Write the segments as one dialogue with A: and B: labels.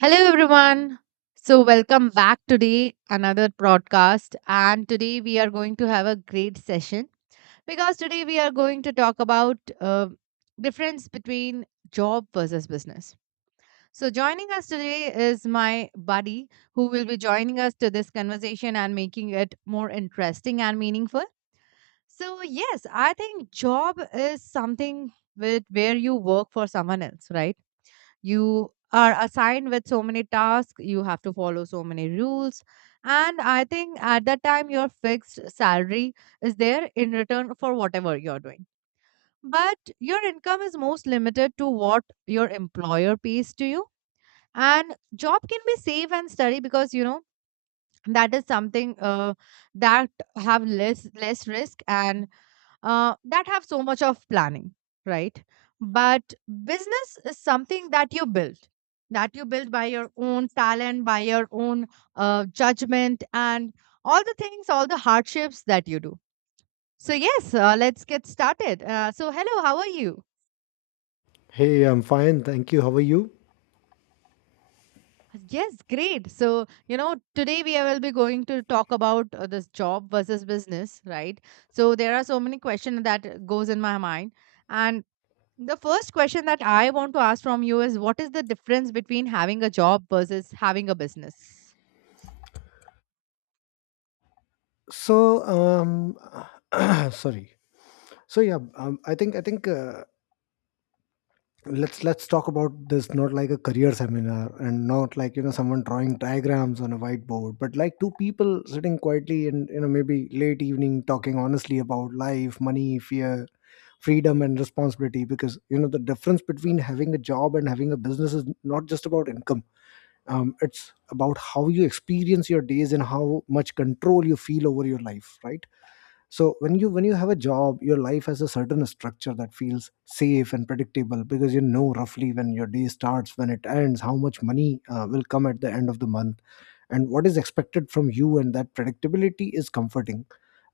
A: Hello everyone. So welcome back today another broadcast and today we are going to have a great session because today we are going to talk about difference between job versus business. So joining us today is my buddy who will be joining us to this conversation and making it more interesting and meaningful. So yes, I think job is something with where you work for someone else, right? You are assigned with so many tasks, you have to follow so many rules, and I think at that time your fixed salary is there in return for whatever you're doing, but your income is most limited to what your employer pays to you. And job can be safe and steady because you know that is something that have less risk and that have so much of planning, right? But business is something that you build by your own talent, by your own judgment, and all the things, all the hardships that you do. So, yes, let's get started. So, hello, how are you?
B: Hey, I'm fine. Thank you. How are you?
A: Yes, great. So, today we will be going to talk about this job versus business, right? So, there are so many questions that goes in my mind, and the first question that I want to ask from you is what is the difference between having a job versus having a business?
B: So, um, sorry. So yeah, I think let's talk about this not like a career seminar and not like you know someone drawing diagrams on a whiteboard, but like two people sitting quietly and you know maybe late evening talking honestly about life, money, fear, freedom, and responsibility. Because you know the difference between having a job and having a business is not just about income. It's about how you experience your days and how much control you feel over your life, right? So when you have a job, your life has a certain structure that feels safe and predictable, because you know roughly when your day starts, when it ends, how much money will come at the end of the month, and what is expected from you. And that predictability is comforting,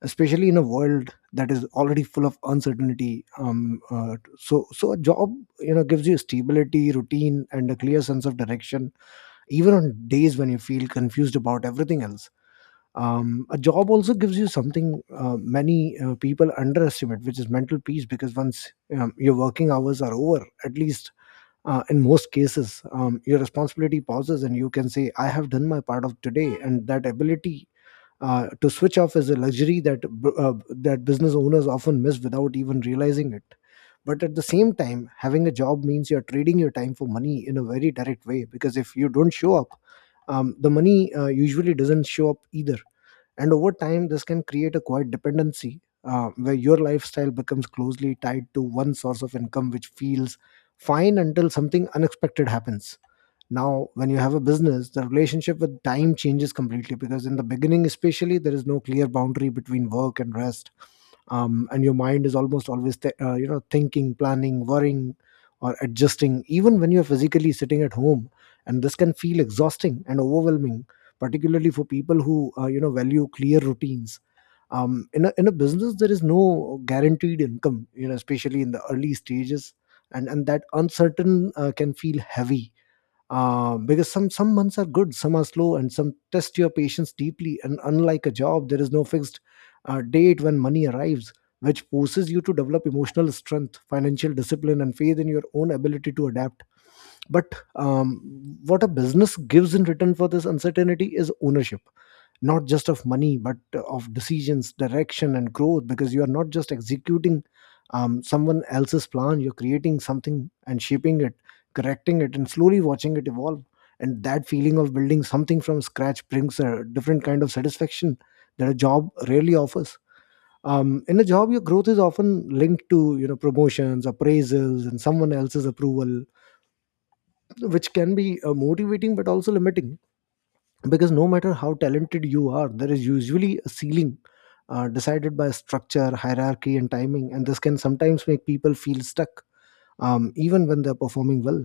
B: especially in a world that is already full of uncertainty. So a job, you know, gives you stability, routine, and a clear sense of direction, even on days when you feel confused about everything else. A job also gives you something many people underestimate, which is mental peace, because once your working hours are over, at least in most cases, your responsibility pauses and you can say, I have done my part of today. And that ability to switch off is a luxury that that business owners often miss without even realizing it. But at the same time, having a job means you're trading your time for money in a very direct way, because if you don't show up, the money usually doesn't show up either. And over time, this can create a quiet dependency where your lifestyle becomes closely tied to one source of income, which feels fine until something unexpected happens. Now when you have a business, the relationship with time changes completely, because in the beginning especially there is no clear boundary between work and rest, and your mind is almost always you know thinking, planning, worrying, or adjusting, even when you're physically sitting at home. And this can feel exhausting and overwhelming, particularly for people who you know value clear routines. In a business there is no guaranteed income, you know, especially in the early stages, and that uncertain can feel heavy, because some months are good, some are slow, and some test your patience deeply. And unlike a job, there is no fixed date when money arrives, which forces you to develop emotional strength, financial discipline, and faith in your own ability to adapt. But what a business gives in return for this uncertainty is ownership, not just of money but of decisions, direction, and growth, because you are not just executing someone else's plan, you're creating something and shaping it, correcting it, and slowly watching it evolve. And that feeling of building something from scratch brings a different kind of satisfaction that a job rarely offers. In a job your growth is often linked to you know promotions, appraisals, and someone else's approval, which can be motivating but also limiting, because no matter how talented you are there is usually a ceiling decided by structure, hierarchy, and timing, and this can sometimes make people feel stuck even when they're performing well.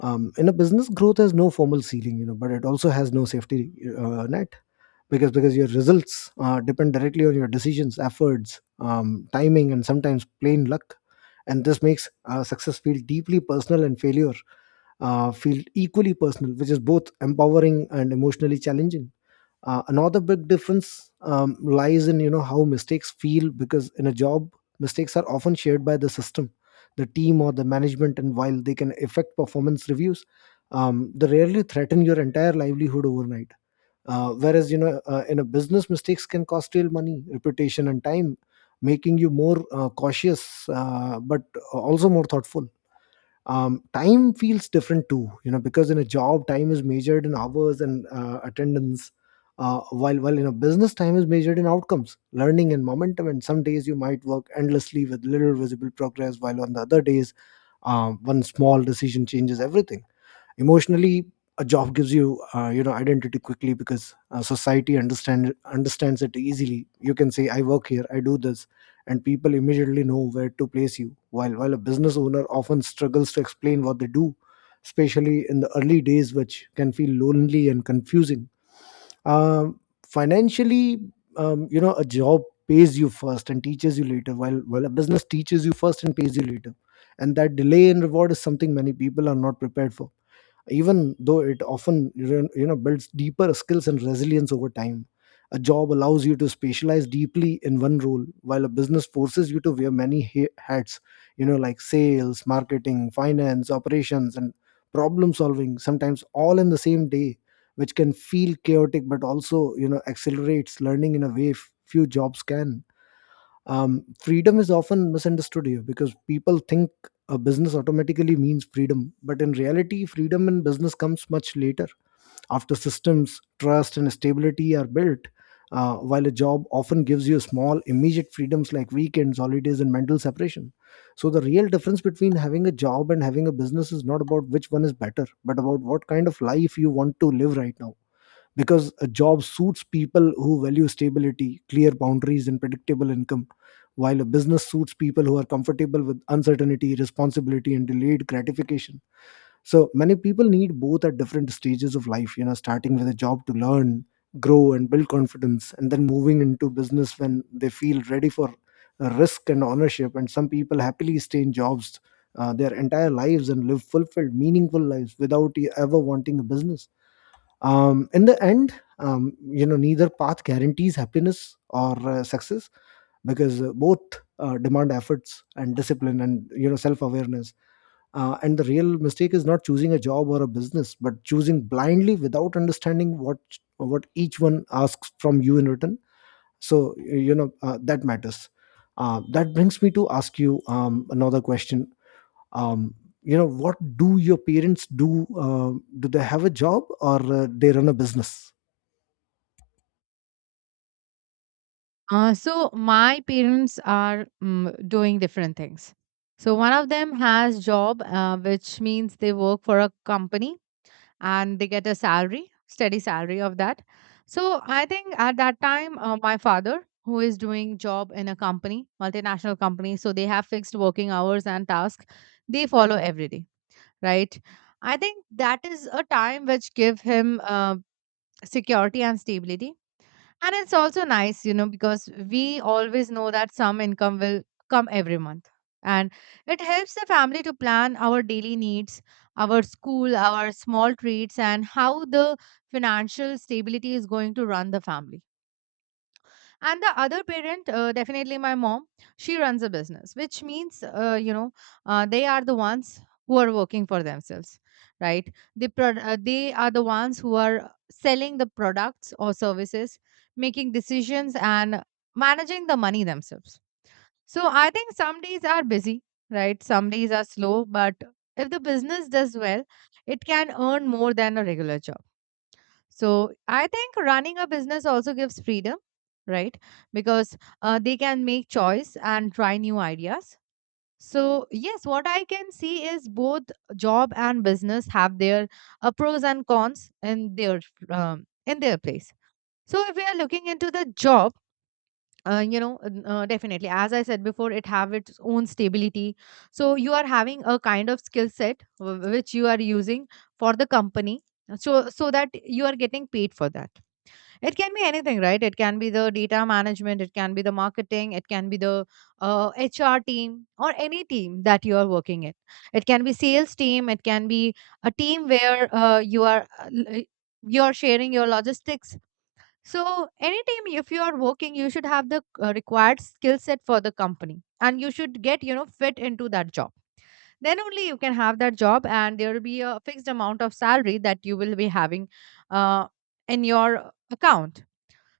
B: In a business growth has no formal ceiling, you know, but it also has no safety net, because your results depend directly on your decisions, efforts, timing, and sometimes plain luck. And this makes success feel deeply personal and failure feel equally personal, which is both empowering and emotionally challenging. Another big difference lies in you know how mistakes feel, because in a job mistakes are often shared by the system, the team, or the management, and while they can affect performance reviews, they rarely threaten your entire livelihood overnight, whereas you know in a business mistakes can cost real money, reputation, and time, making you more cautious but also more thoughtful. Time feels different too, you know, because in a job time is measured in hours and attendance, while in a business time is measured in outcomes, learning, and momentum. And some days you might work endlessly with little visible progress while on the other days one small decision changes everything. Emotionally, a job gives you you know identity quickly because society understands it easily. You can say I work here, I do this, and people immediately know where to place you, while a business owner often struggles to explain what they do, especially in the early days, which can feel lonely and confusing. um, Financially, you know a job pays you first and teaches you later, while a business teaches you first and pays you later. And that delay in reward is something many people are not prepared for, even though it often you know builds deeper skills and resilience over time. A job allows you to specialize deeply in one role while a business forces you to wear many hats, you know, like sales, marketing, finance, operations, and problem solving, sometimes all in the same day, which can feel chaotic but also you know accelerates learning in a way few jobs can. Freedom is often misunderstood here because people think a business automatically means freedom, but in reality freedom in business comes much later, after systems, trust, and stability are built, while a job often gives you small immediate freedoms like weekends, holidays, and mental separation. So the real difference between having a job and having a business is not about which one is better but about what kind of life you want to live right now, because a job suits people who value stability, clear boundaries, and predictable income, while a business suits people who are comfortable with uncertainty, responsibility, and delayed gratification. So many people need both at different stages of life, you know, starting with a job to learn, grow, and build confidence, and then moving into business when they feel ready for risk and ownership. And some people happily stay in jobs their entire lives and live fulfilled, meaningful lives without ever wanting a business. In the end, you know, neither path guarantees happiness or success, because both demand efforts and discipline and you know self-awareness, and the real mistake is not choosing a job or a business but choosing blindly without understanding what each one asks from you in return. So you know that matters. That brings me to ask you another question. um, you know, what do your parents do? Do they have a job or they run a business?
A: So my parents are doing different things. So one of them has job, which means they work for a company and they get a salary, steady salary of that. So I think at that time, my father, who is doing job in a company, multinational company, so they have fixed working hours and tasks they follow every day, right? I think that is a time which give him security and stability, and it's also nice, because we always know that some income will come every month. And it helps the family to plan our daily needs, our school, our small treats, and how the financial stability is going to run the family. And the other parent, definitely my mom, she runs a business, which means they are the ones who are working for themselves, right? They they are the ones who are selling the products or services, making decisions, and managing the money themselves. So I think some days are busy, right? Some days are slow, but if the business does well, it can earn more than a regular job. So I think running a business also gives freedom, right? Because they can make choice and try new ideas. So yes, what I can see is both job and business have their pros and cons in their place. So if we are looking into the job. Definitely, as I said before, it have its own stability. So you are having a kind of skill set, which you are using for the company, so that you are getting paid for that. It can be anything, right? It can be the data management, it can be the marketing, it can be the HR team, or any team that you are working in. It can be sales team, it can be a team where you are sharing your logistics. So any team, if you are working, you should have the required skill set for the company, and you should get fit into that job. Then only you can have that job, and there will be a fixed amount of salary that you will be having uh, in your account.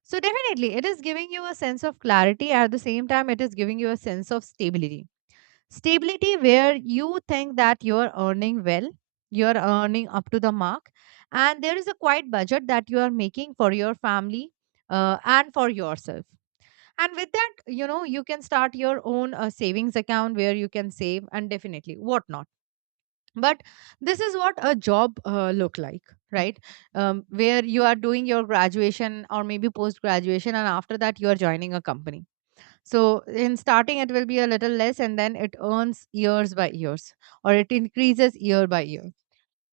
A: So definitely, it is giving you a sense of clarity. At the same time, it is giving you a sense of stability. Stability where you think that you're earning well, you're earning up to the mark, and there is a quiet budget that you are making for your family and for yourself. And with that, you can start your own savings account where you can save and definitely whatnot. But this is what a job look like, right? Where you are doing your graduation or maybe post graduation, and after that you are joining a company. So in starting it will be a little less, and then it earns years by years, or it increases year by year.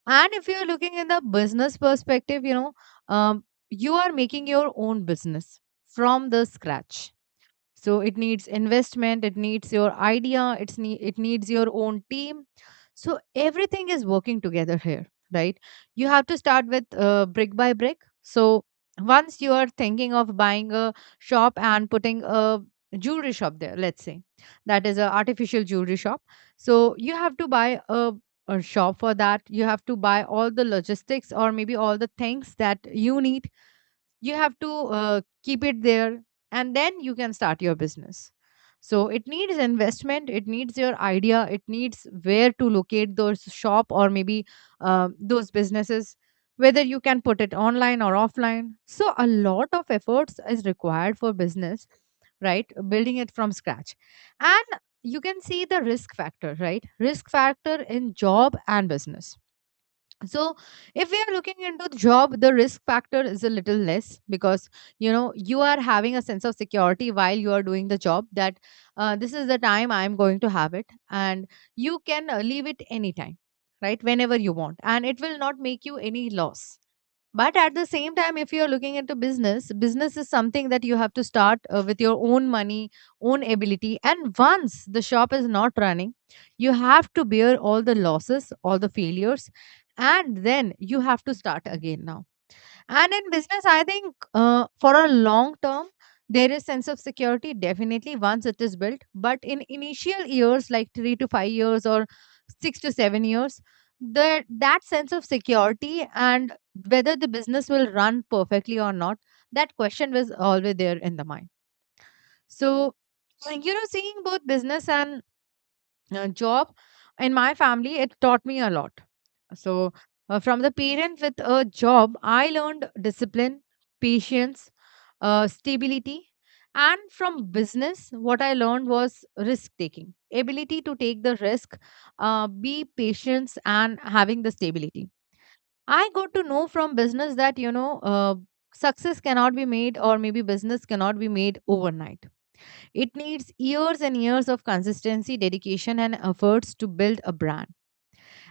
A: And if you're looking in the business perspective, um, you are making your own business from the scratch. So it needs investment, it needs your idea, it's ne. It needs your own team. So everything is working together here, right? You have to start with brick by brick. So once you are thinking of buying a shop and putting a jewelry shop there, let's say that is a artificial jewelry shop. So you have to buy a shop. For that you have to buy all the logistics, or maybe all the things that you need. You have to keep it there, and then you can start your business. So it needs investment, it needs your idea, it needs where to locate those shop, or maybe those businesses, whether you can put it online or offline. So a lot of efforts is required for business, right? Building it from scratch. And you can see the risk factor, right? Risk factor in job and business. So if we are looking into the job, the risk factor is a little less because you know you are having a sense of security while you are doing the job, that this is the time I am going to have it, and you can leave it anytime, right? Whenever you want, and it will not make you any loss. But at the same time, if you're looking into business, business is something that you have to start with your own money, own ability. And once the shop is not running, you have to bear all the losses, all the failures, and then you have to start again now. And in business, I think for a long term, there is sense of security definitely once it is built. But in initial years, like 3 to 5 years or 6 to 7 years, the that sense of security and whether the business will run perfectly or not, that question was always there in the mind. So, seeing both business and job in my family, it taught me a lot. So, from the parent with a job, I learned discipline, patience, stability. And from business, what I learned was risk taking, ability to take the risk, be patient, and having the stability. I got to know from business that success cannot be made, or maybe business cannot be made overnight. It needs years and years of consistency, dedication, and efforts to build a brand,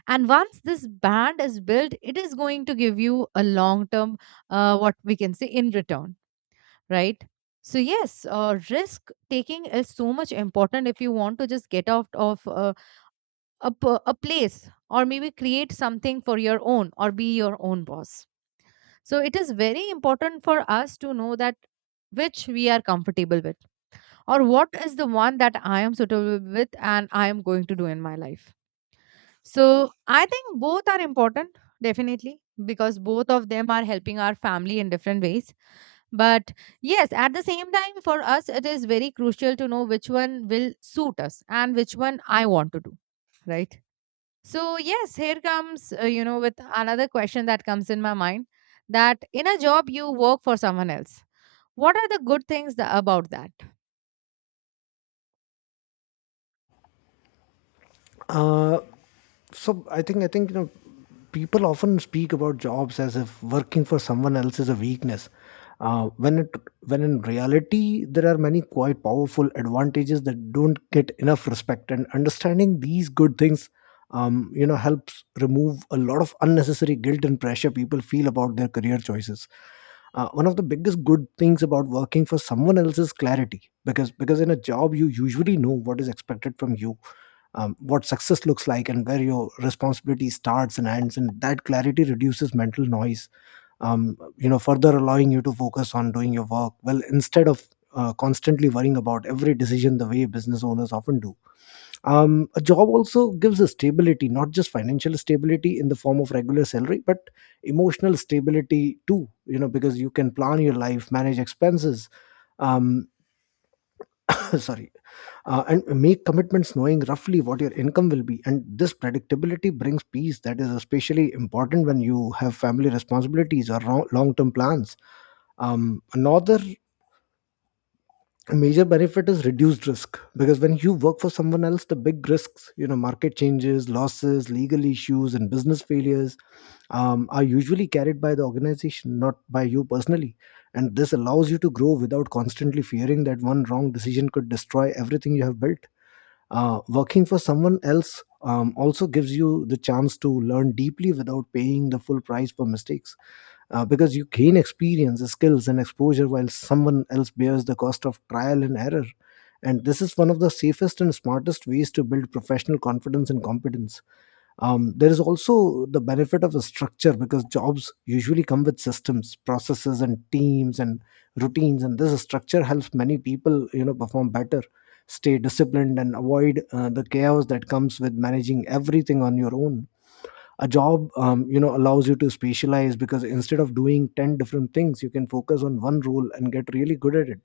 A: and once this band is built, it is going to give you a long term what we can say in return, right? So yes, risk taking is so much important if you want to just get out of a place, or maybe create something for your own, or be your own boss. So it is very important for us to know that which we are comfortable with, or what is the one that I am suitable with and I am going to do in my life. So I think both are important, definitely, because both of them are helping our family in different ways. But yes, at the same time, for us, it is very crucial to know which one will suit us and which one I want to do, right? So, yes, here comes, with another question that comes in my mind, that in a job, you work for someone else. What are the good things about that?
B: Uh, so I think you know people often speak about jobs as if working for someone else is a weakness. Uh, when it when in reality there are many quite powerful advantages that don't get enough respect, and understanding these good things you know helps remove a lot of unnecessary guilt and pressure people feel about their career choices. One of the biggest good things about working for someone else is clarity, because in a job you usually know what is expected from you, what success looks like, and where your responsibility starts and ends. And that clarity reduces mental noise, you know, further allowing you to focus on doing your work well instead of constantly worrying about every decision the way business owners often do. A job also gives a stability, not just financial stability in the form of regular salary but emotional stability too, you know, because you can plan your life, manage expenses, um, sorry, and make commitments knowing roughly what your income will be. And this predictability brings peace that is especially important when you have family responsibilities or long-term plans. Another major benefit is reduced risk, because when you work for someone else the big risks, you know, market changes, losses, legal issues, and business failures, are usually carried by the organization, not by you personally. And this allows you to grow without constantly fearing that one wrong decision could destroy everything you have built. Working for someone else also gives you the chance to learn deeply without paying the full price for mistakes, because you gain experience, skills, and exposure while someone else bears the cost of trial and error. And this is one of the safest and smartest ways to build professional confidence and competence. There is also the benefit of a structure because jobs usually come with systems, processes, and teams and routines, and this structure helps many people, perform better, stay disciplined, and avoid the chaos that comes with managing everything on your own. A job, allows you to specialize because instead of doing ten different things, you can focus on one role and get really good at it,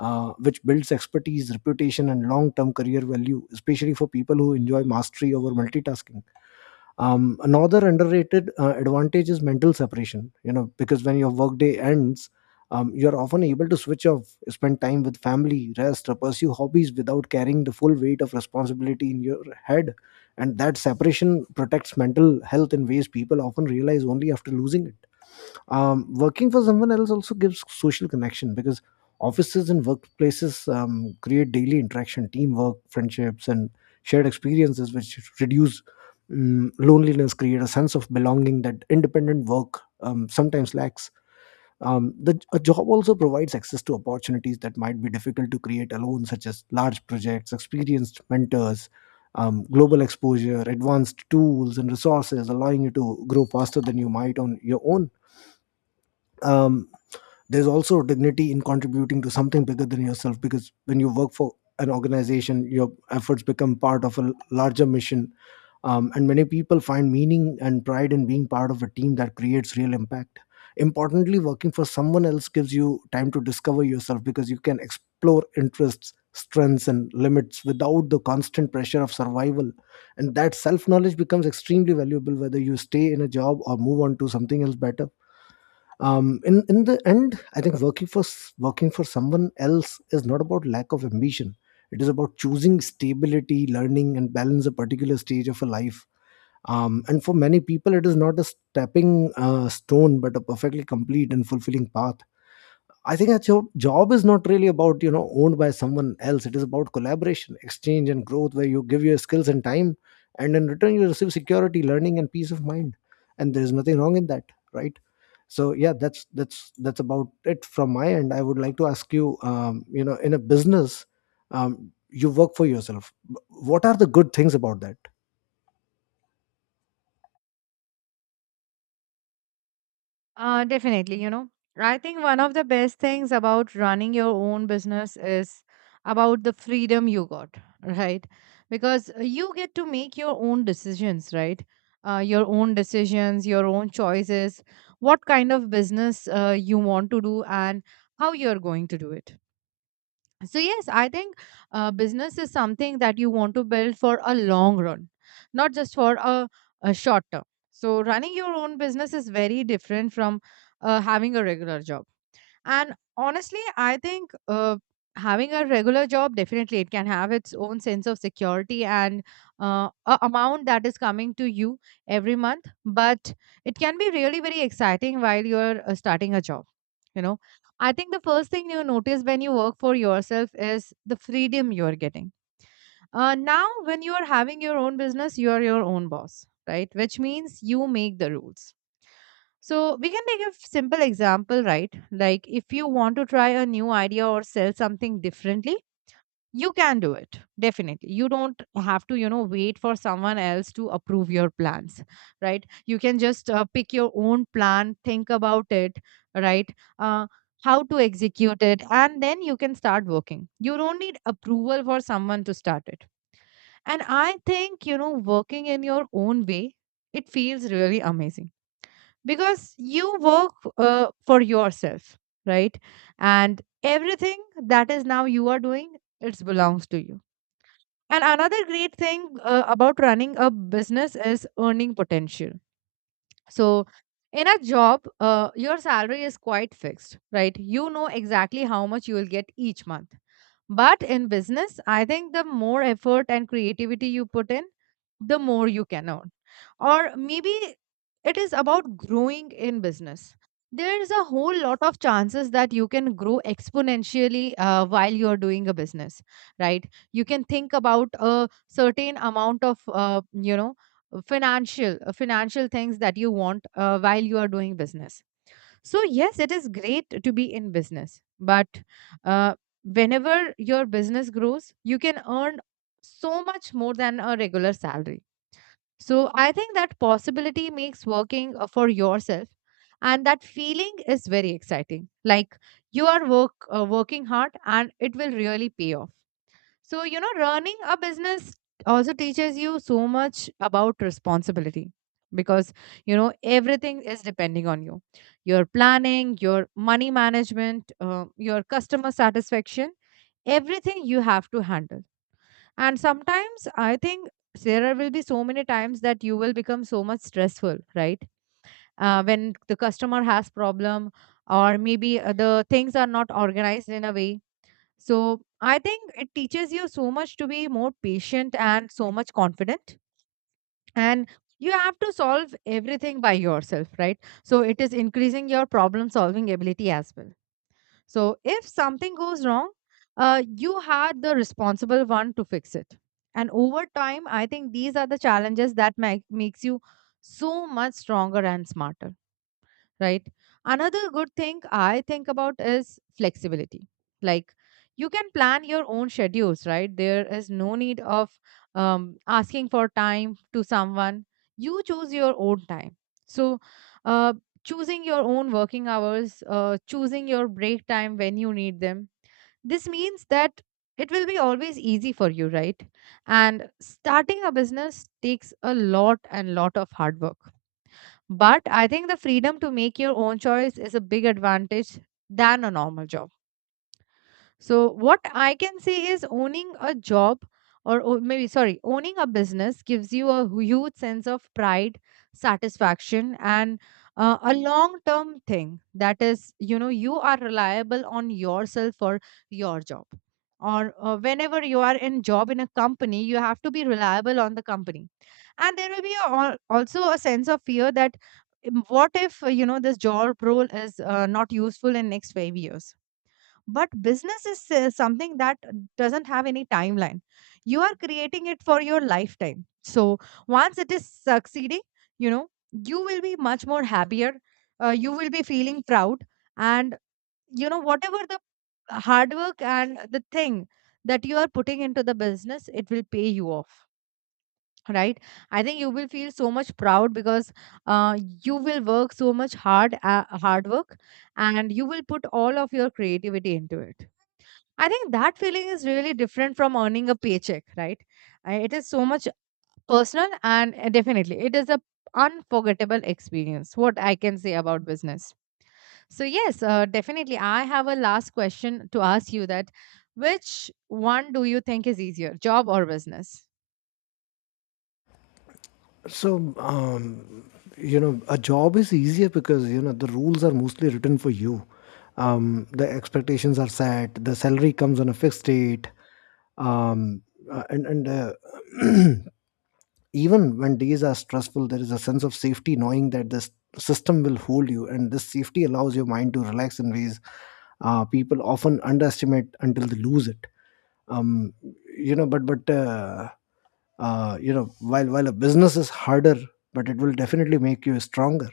B: which builds expertise, reputation, and long-term career value, especially for people who enjoy mastery over multitasking. Another underrated advantage is mental separation, you know, because when your workday ends, you're often able to switch off, spend time with family, rest, or pursue hobbies without carrying the full weight of responsibility in your head. And that separation protects mental health in ways people often realize only after losing it. Working for someone else also gives social connection because offices and workplaces create daily interaction, teamwork, friendships, and shared experiences which reduce loneliness, create a sense of belonging that independent work sometimes lacks. A job also provides access to opportunities that might be difficult to create alone, such as large projects, experienced mentors, global exposure, advanced tools, and resources, allowing you to grow faster than you might on your own. um, there's also dignity in contributing to something bigger than yourself, because when you work for an organization, your efforts become part of a larger mission. And many people find meaning and pride in being part of a team that creates real impact. Importantly, working for someone else gives you time to discover yourself because you can explore interests, strengths, and limits without the constant pressure of survival. And that self knowledge becomes extremely valuable whether you stay in a job or move on to something else better. In the end, I think working for someone else is not about lack of ambition. It is about choosing stability, learning, and balance a particular stage of a life. And for many people, it is not a stepping stone but a perfectly complete and fulfilling path. I think that your job is not really about, you know, owned by someone else. It is about collaboration, exchange, and growth, where you give your skills and time, and in return you receive security, learning, and peace of mind. And there is nothing wrong in that, right? So yeah, that's about it from my end. I would like to ask you, you know, in a business, you work for yourself, what are the good things about that?
A: Definitely, I think one of the best things about running your own business is about the freedom you got, right? Because you get to make your own decisions, right? Your own decisions, your own choices, what kind of business you want to do, and how you're going to do it. So, yes, I think business is something that you want to build for a long run, not just for a short term. So, running your own business is very different from having a regular job. And honestly, I think having a regular job, definitely it can have its own sense of security and a amount that is coming to you every month. But it can be really very exciting while you're starting a job. You know, I think the first thing you notice when you work for yourself is the freedom you're getting. Now, when you are having your own business, you are your own boss, right? Which means you make the rules. So we can take a simple example, right? Like if you want to try a new idea or sell something differently, you can do it. Definitely. You don't have to, wait for someone else to approve your plans, right? You can just pick your own plan, think about it, right? Uh, how to execute it, and then you can start working. You don't need approval for someone to start it. And I think, you know, working in your own way, it feels really amazing because you work for yourself, right, and everything that is now you are doing, it belongs to you. And another great thing about running a business is earning potential. So in a job, your salary is quite fixed, right? You know exactly how much you will get each month. But in business, I think the more effort and creativity you put in, the more you can earn. Or maybe it is about growing in business. There is a whole lot of chances that you can grow exponentially while you are doing a business, right? You can think about a certain amount of, you know, financial things that you want while you are doing business. So yes, it is great to be in business, but uh, whenever your business grows, you can earn so much more than a regular salary. So I think that possibility makes working for yourself, and that feeling is very exciting. Like you are working hard, and it will really pay off. So you know, running a business also teaches you so much about responsibility, because you know everything is depending on you, your planning, your money management, your customer satisfaction. Everything you have to handle. And sometimes I think there will be so many times that you will become so much stressful, right? When the customer has problem, or maybe the things are not organized in a way. So I think it teaches you so much to be more patient and so much confident. And you have to solve everything by yourself, right? So it is increasing your problem solving ability as well. So if something goes wrong, you had the responsible one to fix it. And over time, I think these are the challenges that makes you so much stronger and smarter, right? Another good thing I think about is flexibility. Like you can plan your own schedules, right? There is no need of asking for time to someone. You choose your own time. So, uh, choosing your own working hours, choosing your break time when you need them. This means that it will be always easy for you, right? And starting a business takes a lot and lot of hard work, but I think the freedom to make your own choice is a big advantage than a normal job. So, what I can say is owning a job or o- maybe, sorry, owning a business gives you a huge sense of pride, satisfaction, and a long term thing. That is, you know, you are reliable on yourself for your job. Or whenever you are in job in a company, you have to be reliable on the company. And there will be also a sense of fear that what if, you know, this job role is not useful in next 5 years? But business is something that doesn't have any timeline. You are creating it for your lifetime. So once it is succeeding, you know you will be much more happier. You will be feeling proud. And you know, whatever the hard work and the thing that you are putting into the business, it will pay you off, right? I think you will feel so much proud because uh, you will work so much hard hard work, and you will put all of your creativity into it. I think that feeling is really different from earning a paycheck, right? It is so much personal, and definitely it is a unforgettable experience, what I can say about business. So yes, definitely I have a last question to ask you, that which one do you think is easier, job or business?
B: So, you know, a job is easier because, you know, the rules are mostly written for you. The expectations are set, the salary comes on a fixed date, um, and even when days are stressful, there is a sense of safety knowing that this system will hold you, and this safety allows your mind to relax in ways people often underestimate until they lose it. um, you know, but you know, while a business is harder, but it will definitely make you stronger.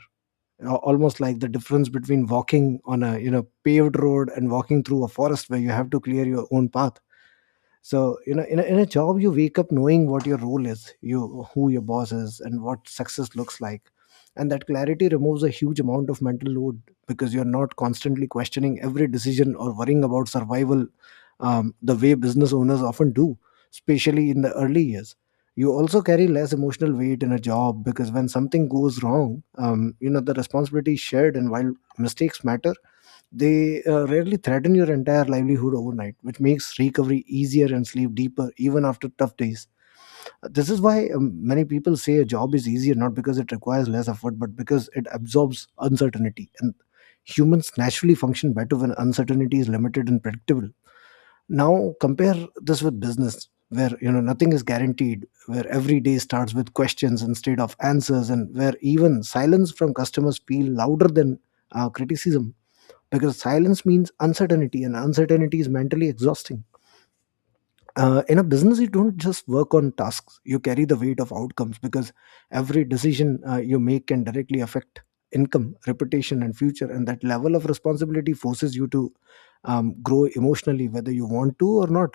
B: Almost like the difference between walking on a, you know, paved road and walking through a forest where you have to clear your own path. So, you know, in a job you wake up knowing what your role is, you who your boss is, and what success looks like, and that clarity removes a huge amount of mental load because you're not constantly questioning every decision or worrying about survival, the way business owners often do, especially in the early years. You also carry less emotional weight in a job because when something goes wrong, you know, the responsibility is shared, and while mistakes matter, they rarely threaten your entire livelihood overnight, which makes recovery easier and sleep deeper even after tough days. This is why, many people say a job is easier, not because it requires less effort, but because it absorbs uncertainty. And humans naturally function better when uncertainty is limited and predictable. Now, compare this with business, where, you know, nothing is guaranteed, where every day starts with questions instead of answers, and where even silence from customers feel louder than criticism, because silence means uncertainty, and uncertainty is mentally exhausting. In a business, you don't just work on tasks, you carry the weight of outcomes, because every decision you make can directly affect income, reputation, and future. And that level of responsibility forces you to grow emotionally whether you want to or not.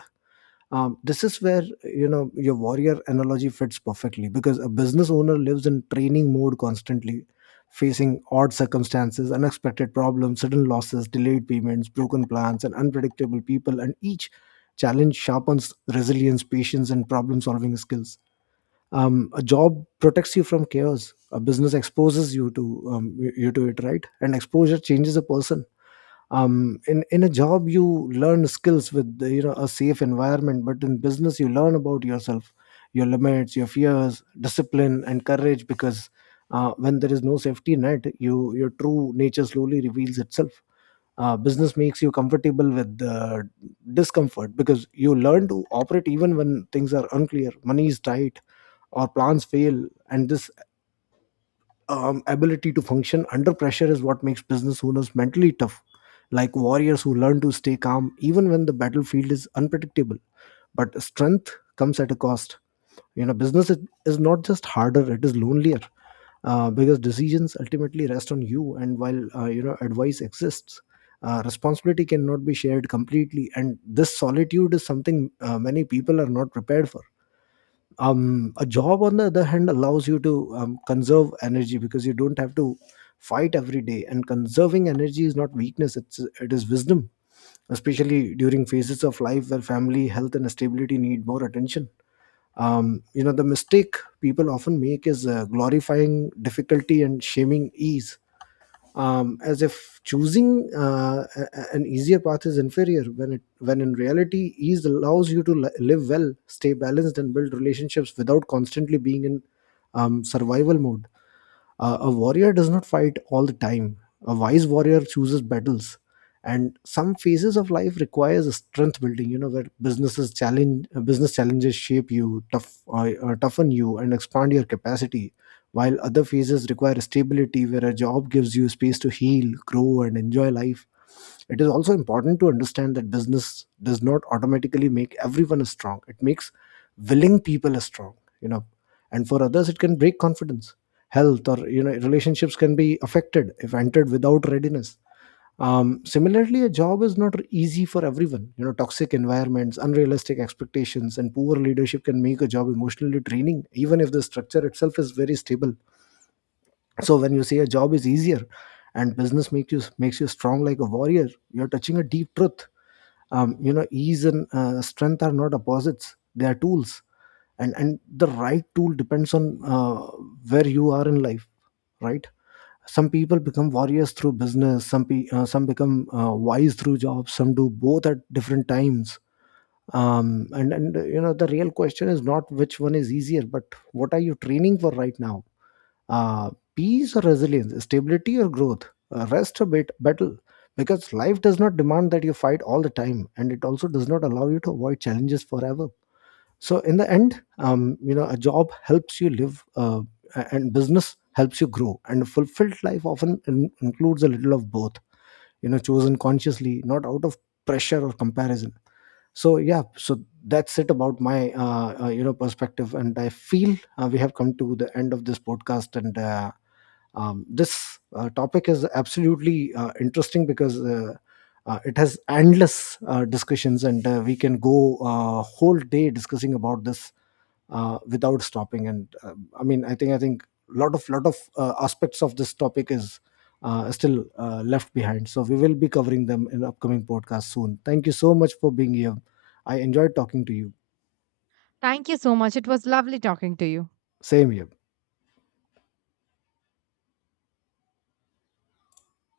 B: This is where, you know, your warrior analogy fits perfectly, because a business owner lives in training mode constantly, facing odd circumstances, unexpected problems, sudden losses, delayed payments, broken plans, and unpredictable people. And each challenge sharpens resilience, patience, and problem solving skills. A job protects you from chaos, a business exposes you to, you to it, right? And exposure changes a person. In a job, you learn skills with, you know, a safe environment, but in business you learn about yourself, your limits, your fears, discipline, and courage, because when there is no safety net, you your true nature slowly reveals itself. Business makes you comfortable with the discomfort, because you learn to operate even when things are unclear, money is tight, or plans fail. And this ability to function under pressure is what makes business owners mentally tough, like warriors who learn to stay calm even when the battlefield is unpredictable. But strength comes at a cost. You know, business is not just harder; it is lonelier, because decisions ultimately rest on you. And while, you know, advice exists, responsibility cannot be shared completely. And this solitude is something many people are not prepared for. A job, on the other hand, allows you to conserve energy because you don't have to fight every day. And conserving energy is not weakness, it is wisdom, especially during phases of life where family, health, and stability need more attention. You know, the mistake people often make is glorifying difficulty and shaming ease, as if choosing an easier path is inferior when it when in reality ease allows you to live well, stay balanced, and build relationships without constantly being in survival mode. A warrior does not fight all the time. A wise warrior chooses battles. And some phases of life requires a strength building, you know, where business challenges shape you, toughen you, and expand your capacity. While other phases require stability, where a job gives you space to heal, grow, and enjoy life. It is also important to understand that business does not automatically make everyone as strong. It makes willing people as strong, you know, and for others it can break confidence, health, or, you know, relationships can be affected if entered without readiness. Similarly, a job is not easy for everyone. You know, toxic environments, unrealistic expectations, and poor leadership can make a job emotionally draining even if the structure itself is very stable. So when you say a job is easier and business makes you strong like a warrior, you're touching a deep truth. You know, ease and strength are not opposites, they are tools. And the right tool depends on where you are in life, right? Some people become warriors through business, some become wise through jobs, some do both at different times. And You know, the real question is not which one is easier, but what are you training for right now? uh, Peace or resilience, stability or growth, rest or bit battle, because life does not demand that you fight all the time, and it also does not allow you to avoid challenges forever. So in the end, you know, a job helps you live, and business helps you grow, and a fulfilled life often includes a little of both, you know, chosen consciously, not out of pressure or comparison. So yeah, so that's it about my you know, perspective. And I feel we have come to the end of this podcast. And This topic is absolutely interesting because, it has endless discussions, and we can go a whole day discussing about this without stopping. And I mean, I think lot of aspects of this topic is still left behind, so we will be covering them in upcoming podcast soon. Thank you so much for being here. I enjoyed talking to you.
A: Thank you so much, it was lovely talking to you.
B: Same here.